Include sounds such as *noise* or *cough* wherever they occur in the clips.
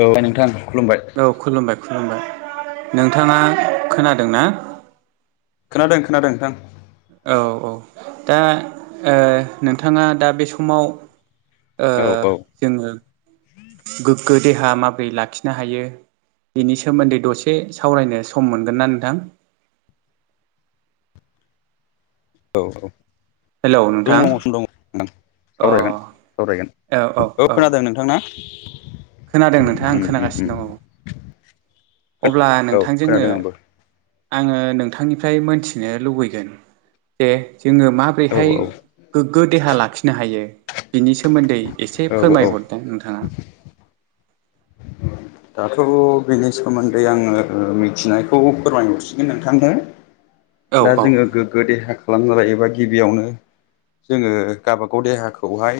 औ नोंथां खुलुमबाय औ खुलुमबाय खुलुमबाय नोंथाङा खोनादों ना खोनादों खोनादों नोंथां औ औ दा ओ नोंथाङा दा बे समाव ओ औ औ जोङो गोग्गो देहा माबोरै लाखिनो हायो बिनि सोमोन्दै दसे सावरायनो सम मोनगोन ना नोंथां? औ औ हेलौ दङ नोंथां *unintelligible* अ सावरायगोन सावरायगोन औ खोनादों नोंथां ना? खोनादों नोंथाङा आं उम उम उम खोनागासिनो दं औ। अब्ला औ नोंथां जोङो खोनादों आंबो आङो नोंथांनिफ्राय मोनथिनो लुबैगोन दे जोङो औ माबोरैहाय औ गोग्गो देहा लाखिनो हायो। बिनि सोमोन्दै एसे औ औ फोरमायहरदो नोंथाङा। दाथ' बेनि सोमोन्दै आङो मिथिनायखौ फोरमायहरसिगोन नोंथांनो। औ दा औ जोङो गोग्गो देहा खालामना लायोबा गिबियावनो जोङो गाबागाव देहाखौहाय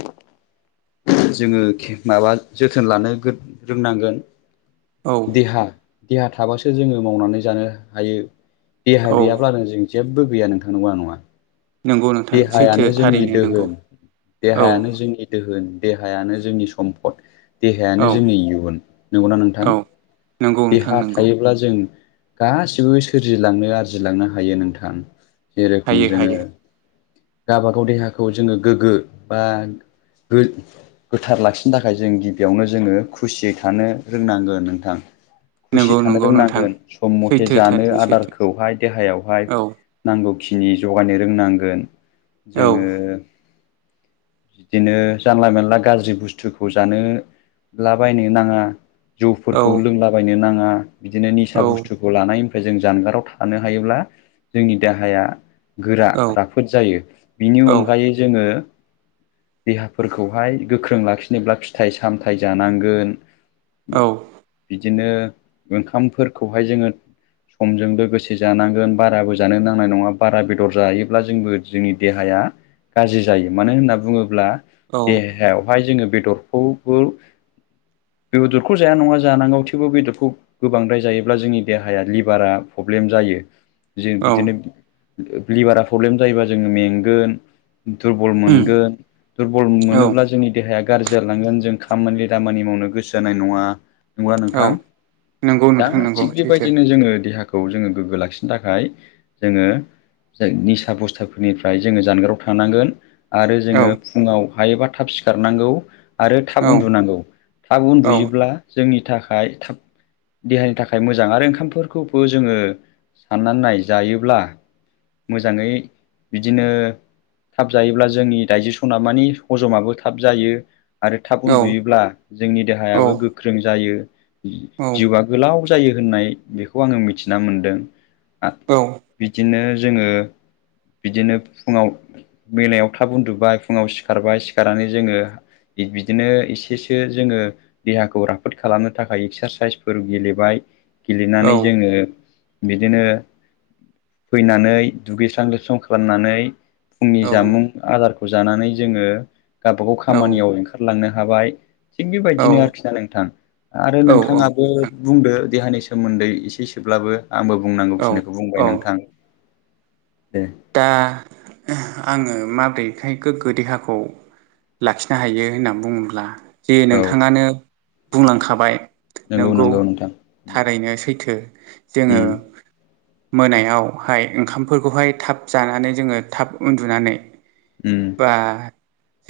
जोङो माबा जोथोन लानो रोंनांगोन। औ देहा देहा थाबासो जोङो मावनानै जानो हायो। देहा औ गैयाब्लाानो जों जेबो गैया नोंथां नंगौ ना नङा? नंगौ नोंथां सैथो देहायानो जोंनि थारैनो नंगौ दोहोन औ देहायानो जोंनि दोहोन देहायानो ज जोंनि सम्पद। देहायानो औ जोंनि इयुन नंगौना नोंथां? औ नंगौ नोंथां देहा नंगौ थायोब्ला जों गासिबो सोरजिलांनो आरजिलांनो हायो नोंथां जेरखम हायो जोङो हायो गाबागाव देहाखौ जोङो गोग्गो बा गो-गोथार लाखिनो थाखाय जों गिबियावनो जोङो खुसियै थानो रोंनांगोन नोंथां। नंगौ खुसि थानो नंगौ नोंथां रोंनांगोन सम मथे सैथो जानो थारैनो सैथो आदारखौहाय देहायावहाय औ नांगौखिनि जगायनो रोंनांगोन औ जोङो बिदिनो जानला मानला गाज्रि बुस्थुखौ जानो लाबायनो नाङा औ जौफोरखौ लोंलाबायनो नाङा बिदिनो निसा औ बुस्थुखौ लानाय जों जानगाराव थानो हायोब्ला जोंनि देहाया गोरा औ राफोद जायो बिनि औ अनगायै जोङो देहाफोरखौहाय गोख्रों लाखिनोब्ला फिथाइ सामथाइ जानांगोन औ बिदिनो ओंखामफोरखौहाय जोङो समजों लोगोसे जानांगोन बाराबो जानो नांनाय नङा बारा बेदर जायो ब्ला जोंबो जोंनि देहाया गाज्रि जायो मानो होनना बुङोब्ला औ देहायावहाय जोङो बेदरखौबो *unintelligible* बेदरखौ जाया नङा जानांगौ थेवबो बेदरखौ गोबांद्राय जायोब्ला जोंनि देहाया लिभारा प्रब्लेम जायो। जों औ बिदिनो लिभारा प्रब्लेम जायोबा जोङो मेंगोन दुरबल उम मोनगोन दुरबल औ मोनोब्ला जोंनि देहाया गाज्रि जालांगोन जों खामानि दामानि मावनो गोसो जानाय नङा। नंगौना औ नोंथां? नंगौ दा नोंथां नंगौ थिग सैथो बेबायदिनो जोङो देहाखौ जोङो गोग्गो लाखिनो थाखाय जोङो जों निस सा बुस्थाफोरनिफ्राय जोङो जानगाराव थांनांगोन आरो औ जोङो फुङाव हायोबा थाब सिखारनांगौ आरो थाब औ उन्दुनांगौ थाब उन्दुयोब्ला जोंनि थाखाय थाब देहानि थाखाय मोजां आरो ओंखामफोरखौबो जोङो साननानै नाय जायोब्ला मोजाङै बिदिनो थाब जायोब्ला जोंनि दाइजेसना माने हजमाबो थाब जायो। आरो थाब औ उन्दुयोब्ला जोंनि देहायाबो गोख्रों जायो औ जिउआ गोलाव जायो होननाय बेखौ आङो मिथिना मोन्दों औ बिदिनो जोङो बिदिनो फुङाव मोनायाव थाब उन्दुबाय फुङाव सिखारबाय सिखारनानै जोङो बिदिनो एसेसो जोङो देहाखौ राफोद खालामनो थाखाय एक्सारसाइसफोर गेलेबाय। औ गेलेनानै जोङो बिदिनो फैनानै दुगैस्रां लोब स्रां खालामनानै फुंनि औ जामुं आदारखौ जानानै जोङो गावबागाव औ खामानियाव ओंखारलांनो हाबाय थिग औ बेबायदिनो आरोखि ना नोंथां आरो औ नोंथाङाबो नोंथां बुंदो देहानि सोमोन्दै एसे सोब्लाबो आंबो बुंनांगौ औ खिनिखौ औ बुंबाय नोंथां दे दा आङो माब्रैखाय गोग्गो देहाखौ लाखिनो हायो होनना बुङोब्ला जे औ नोंथाङानो बुंलांखाबाय नंगौ नोंगौ नंगौ नोंथां उम थारैनो सैथो जोङो उम मोनायावहाय ओंखामफोरखौहाय थाब जानानै जोङो थाब उन्दुनानै उम बा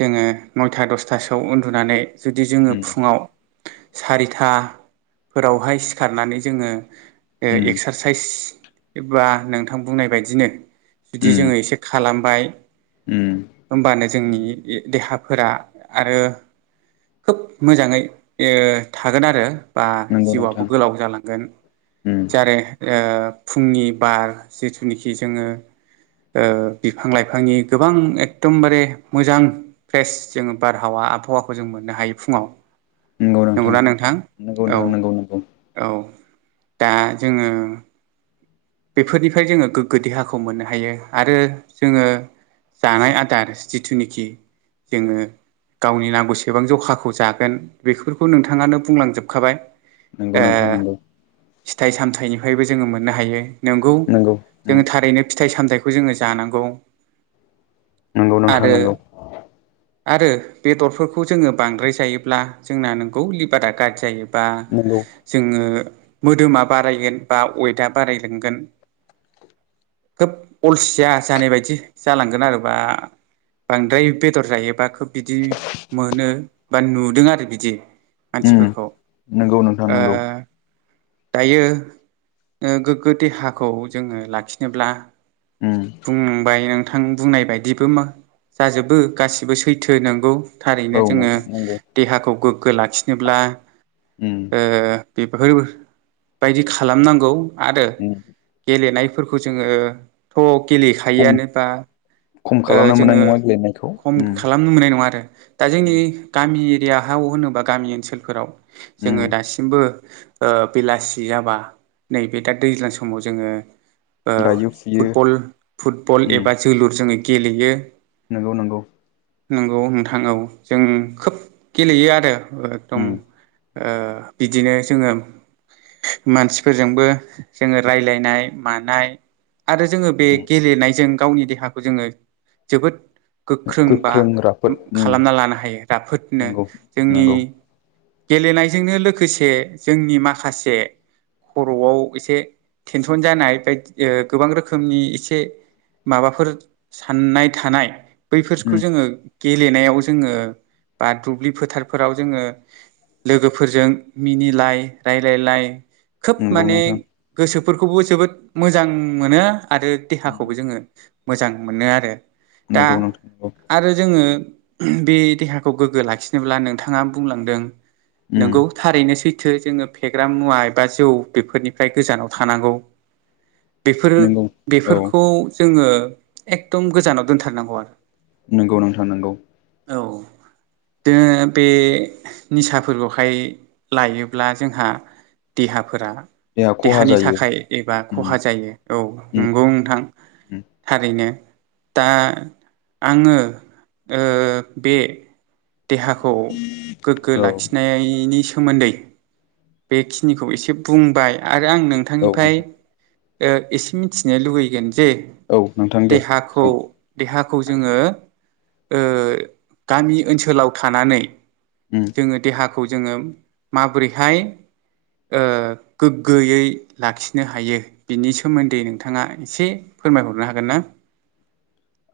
जोङो नयथा दसथासोआव उन्दुनानै जुदि जोङो उम फुङाव सारिथा फोरावहाय सिखारनानै जोङो ओ एक्सारसाइस बा नोंथां बुंनाय बायदिनो जुदि उम जोङो एसे खालामबाय उम होमबानो उम जोंनि ए देहा फोरा आरो खोब मोजाङै ओ थागोन आरो बा नंगौ जिउआबो नोंथां गोलाव जालांगोन उम जारो ओ फुंनि बार जिथुनिखि जोङो ओ बिफां लाइफांनि गोबां दमबारे मोजां फ्रेस जोङो बारहावा आबहावाखौ जों मोननो हायो फुङाव नंगौना नोंथां नंगौ औ नोंथां नंगौ नंगौ औ दा जोङो बेफोरनिफ्राय जोङो गोग्गो देहाखौ मोननो हायो आरो जोङो जानाय आदार जिथुनिखि जोङो गावनि नांगौसेबां जखाखौ जागोन बेफोरखौ नोंथाङानो बुंलांजोबखाबाय नंगौ ओ नोंथां नंगौ फिथाइ सामथाइनिफ्रायबो जोङो मोननो हायो नोंगौ नंगौ उम जोङो थारैनो फिथाइ सामथाय फो जोङो जानांगौ नंगौ नोंथां आरो नंगौ आरो बेदरफोरखौ जोङो बांद्राय जायोब्ला जोंना नोंगौ लिभारा गाज्रि जायो बा नंगौ जोङो मोदोमा बारायगोन बा अयटा बाराय दोंगोन खोब अलसिया जानाय बायदि जालांगोन आरो बा बांद्राय बेदर जायोबा खोब बिदि मोनो बा नुदों आरो बिदि उम मानसिफोरखौ नंगौ नोंथां ओ नंगौ दायो ओ गोग्गो देहाखौ जोङो लाखिनोब्ला उम बुंबाय नों थां बुंनाय बायदिबो मा जाजोबो गासिबो सैथो नोंगौ थारैनो औ जोङो नोंथां नंगौ देहाखौ गोग्गो लाखिनोब्ला उम ओ बे फोरबायदि खालामनांगौ आरो उम गेलेनायफोरखौ जोङो थ' खम गेलेखायोआनो बा खम ओ खालामनो मोननाय जोङो नङा गेलेनायखौ खम उम खालामनो मोननाय नङा आरो दा जोंनि उम गामि या हाव होनोबा गामि ओनसोलफोराव जोङो उम दासिमबो ओ बेलासि जाबा नैबे दा दैज्लां समाव जोङो ओ गायो फुयो फुटबल फुटबल एबा जोलुर जोङो गेलेयो नोंगौ नोंगौ नंगौ नोंथां औ जों खोब गेलेयो आरो एकदम उम ओ बिदिनो जोङो मानसिफोरजोंबो जोङो रायलायनाय मानाय आरो जोङो बे उम गेलेनायजों गावनि देहाखौ जोङो जोबोद गोख्रों बा राफोद उम खालामना लानो हायो राफोदनो नंगौ जोंनि नंगौ गेलेनायजोंनो लोगोसे जोंनि माखासे खर'आव एसे टेनसन जानाय बायदि ओ गोबां रोखोमनि एसे माबाफोर साननाय थानाय उम बैफोरखौ जोङो गेलेनायाव जोङो बा दुब्लि फोथारफोराव जोङो लोगोफोरजों मिनिलाय रायलायलाय खोब नंगौ माने नोंथां गोसोफोरखौबो जोबोद मोजां मोनो आरो उम देहाखौबो जोङो मोजां मोनो आरो दा नंगौ नोंथां नंगौ आरो जोङो बे देहाखौ गोग्गो लाखिनोब्ला नोंथाङा बुंलांदों उम नोंगौ थारैनो सै थो जोङो फेग्रा मुवा एबा जौ बेफोरनिफ्राय गोजानाव थानांगौ। बेफोरो नंगौ औ बेफोरखौ जोङो एकदम गोजानाव दोनथारनांगौ आरो। नोंगौ नोंथां नोंगौ। औ जोङो बे निसाफोरखौहाय लायोब्ला जोंहा देहाफोरा देहा खहा देहानि जायो थाखाय एबा उम खहा जायो औ उम नंगौ नोंथां उम थारैनो। दा आङो ओ बे देहाखौ गोग्गो औ लाखिनायनि सो मोन्दै बेखिनिखौ एसे बुंबाय आरो आं औ नोंथांनिफाय नोंथां ओ इसे मिनथिनो लुुबैगोन जे औ नोंथां दे देहाखौ सों देहाखौ जोङो ओ गामि ओनसोलाव थानानै उम जोङो देहाखौ खौ जोङो माबोरैहाय ओ गोग्गोयै लाखिनो हायो बिनि सोमोन्दै नोंथाङा इसे फोरमायहरनो हागोन ना? *inaudible*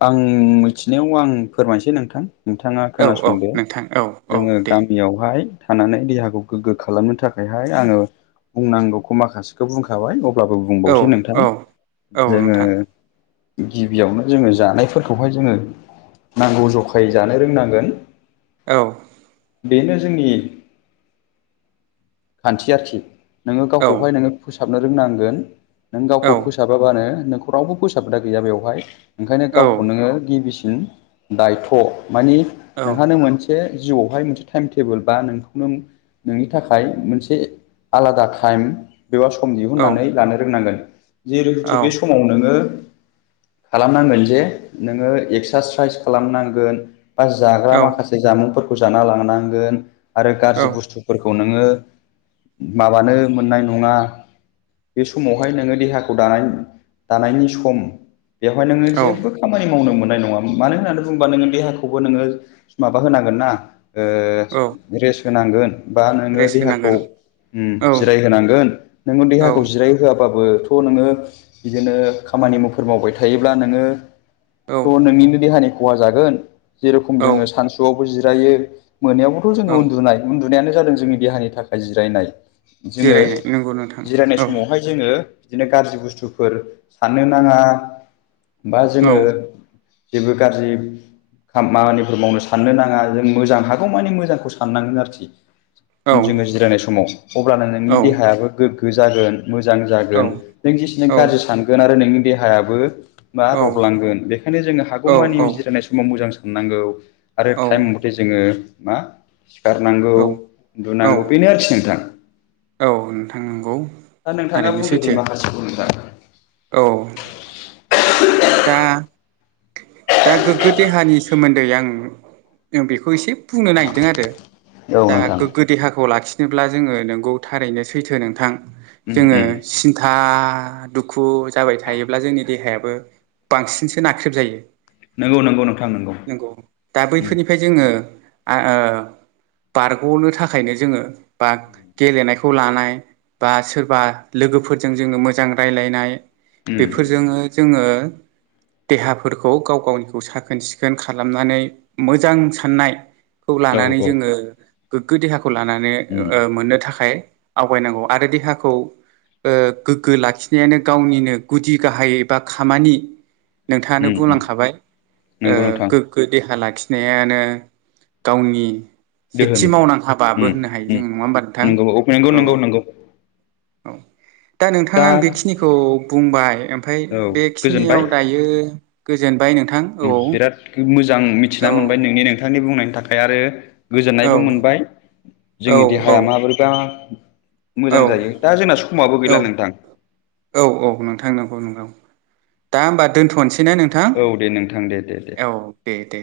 आं मिथिनायाव आं फोरमायसै नोंथां। नोंथाङा औ औ खोनासंदो नोंथां औ औ जोङो दे गामियावहाय थानानै देहाखौ गोगो खालामनो थाखायहाय आङो बुंनांगौखौ माखासेखौ बुंखाबाय ब्लाबो औ बुंबावसै नोंथां औ औ जोङो नोंथां गिबियावनो जोङो जानायफोरखौहाय जोङो नांगौ ज'खायै जानो रोंनांगोन। औ बेनो जोंनि खानथिया थि नोङो औ गावखौहाय नोङो फोसाबनो रोंनांगोन नों औ गावखौ फोसाबाबानो नोंखौ रावबो फोसाबग्रा गैया बेवहाय ओंखायनो औ गावखौ नोङो गिबिसिन दायथ' मानि औ नोंहानो मोनसे जिउआवहाय मोनसे टाइम टेबोल बा नोंखौनो नोंनि थाखा थाखाय मोनसे आलादा थाइम एबा सम औ दिहुननानै लानो रोंनांगोन। जिहेथु बे समाव नोङो खालामनांगोन जे नोङो एक्सारसाइस खालामनांगोन बा जाग्रा माखासे जामुंफोरखौ जाना लांनांगोन आरो औ गाज्रि बुस्थुफोरखौ खौ नोङो माबानो मोननाय नङा बे समावहाय नोङो देहाखौ दानाय दानायनि सम। बेवहाय नोङो औ जेबो खामानि मावनो मोन नाय नङा मानो होननानै बुङोबा नोङो देहाखौबो नोङो माबा होनांगोन ना ओ औ रेस होनांगोन बा नोङो रेस्ट देहाखौ होनांगोन ओम औ जिराय होनांगोन नोङो औ देहाखौ जिराय होआ बाबोथ' नोङो बिदिनो खामानि मुफोर मावबाय थायोब्ला नोङो औ थ' नोंनिनो देहानि ख'हा जागोन जेरेखम औ जोङो सानसुआवबो जिरायो मोनायावबोथ' जोङो औ उन्दुनाय उन्दुनायानो जादों जोंनि देहानि थाखाय जिरायनाय। जोङो जिरायनाय नंगौ नोंथां जिरायनाय औ समावहाय जोङो बिदिनो गाज्रि बुस्थुफोर साननो नाङा बा औ जोङो जेबो गाज्रि खामानिफोर मावनो साननो नाङा जों मोजां हागौ मानिे मोजांखौ साननांगोन आरोखि औ उन जोङो जिरायनाय समाव अब्लानो औ नोंनि देहायाबो गोग्गो जागोन मोजां जागोन औ नों जेसेनो गाज्रि सानगोन आरो नोंनि देहायाबो बा औ रबलांगोन बेखायनो जोङो औ हागौमानि औ जिरायनाय समाव मोजां साननांगौ आरो औ थाइम मथे जोङो मा सिखारनांगौ औ औ उन्दुनांगौ बेनो आरोखि नोंथां औ नोंथां नंगौ दा नोंथाङा थारैनो बुंदो दे सैथो माखासेखौ नोंथाङा औ दा दा गोग्गो देहानि सोमोन्दै आं बेखौ एसे बुंनो नागिरदों आरो औ दा नोंथां गोग्गो देहाखौ लाखिनोब्ला जोङो नोंगौ थारैनो सैथो नोंथां उम जोङो उम सिन्था दुखु जाबाय थायोब्ला जोंनि देहायाबो बांसिनसो नाख्रेब जायो नंगौ नंगौ नोंथां नंगौ दा उम बैफोरनिफ्राय जोङो बारग'नो थाखायनो जोङो बा गेलेनायखौ खौ लानाय बा सोरबा लोगोफोरजों जोङो मोजां रायजलायनाय उम बेफोरजोंनो जोङो देहाफोरखौ गाव गावनिखौ साखोन सिखोन खालामनानै मोजां साननाय खौ औ लानानै औ जोङो गोग्गो देहाखौ लानानै उम मोननो थाखाय आवगायनांगौ आरो देहाखौ गोग्गो लाखिनायानो गावनिनो गुदि गाहाय एबा खामानि नोंथाङानो उम उम बुंलांखाबाय नंगौ नोंथां गोग्गो देहा लाखिनाय नायानो गावनि दोहोन सेथि मावनां हाबाबो उम होननो हायो जोङो उम नङा होमबा नोंथां नंगौ नंगौ औ नंगौ नंगौ औ दा नोंथाङा आं बेखिनिखौ बुंबाय ओमफफ्राय औ गोजोनबाय बेखिनियाव दायो गोजोनबाय नोंथां उम औ बिराद मोजां मिथिना औ मोनबाय नोंनि नोंथांनि बुंनायनि थाखाय आरो औ गोजोननायबो मोनबाय जोंनि औ देहाया माबोरैबा औ मोजां जायो दा जोंना समाबो औ गैला नोंथां औ औ नोंथां नंगौ नोंथां दा होमबा दोन्थ'नोसैना नोंथां औ दे नोंथां दे दे दे औ दे दे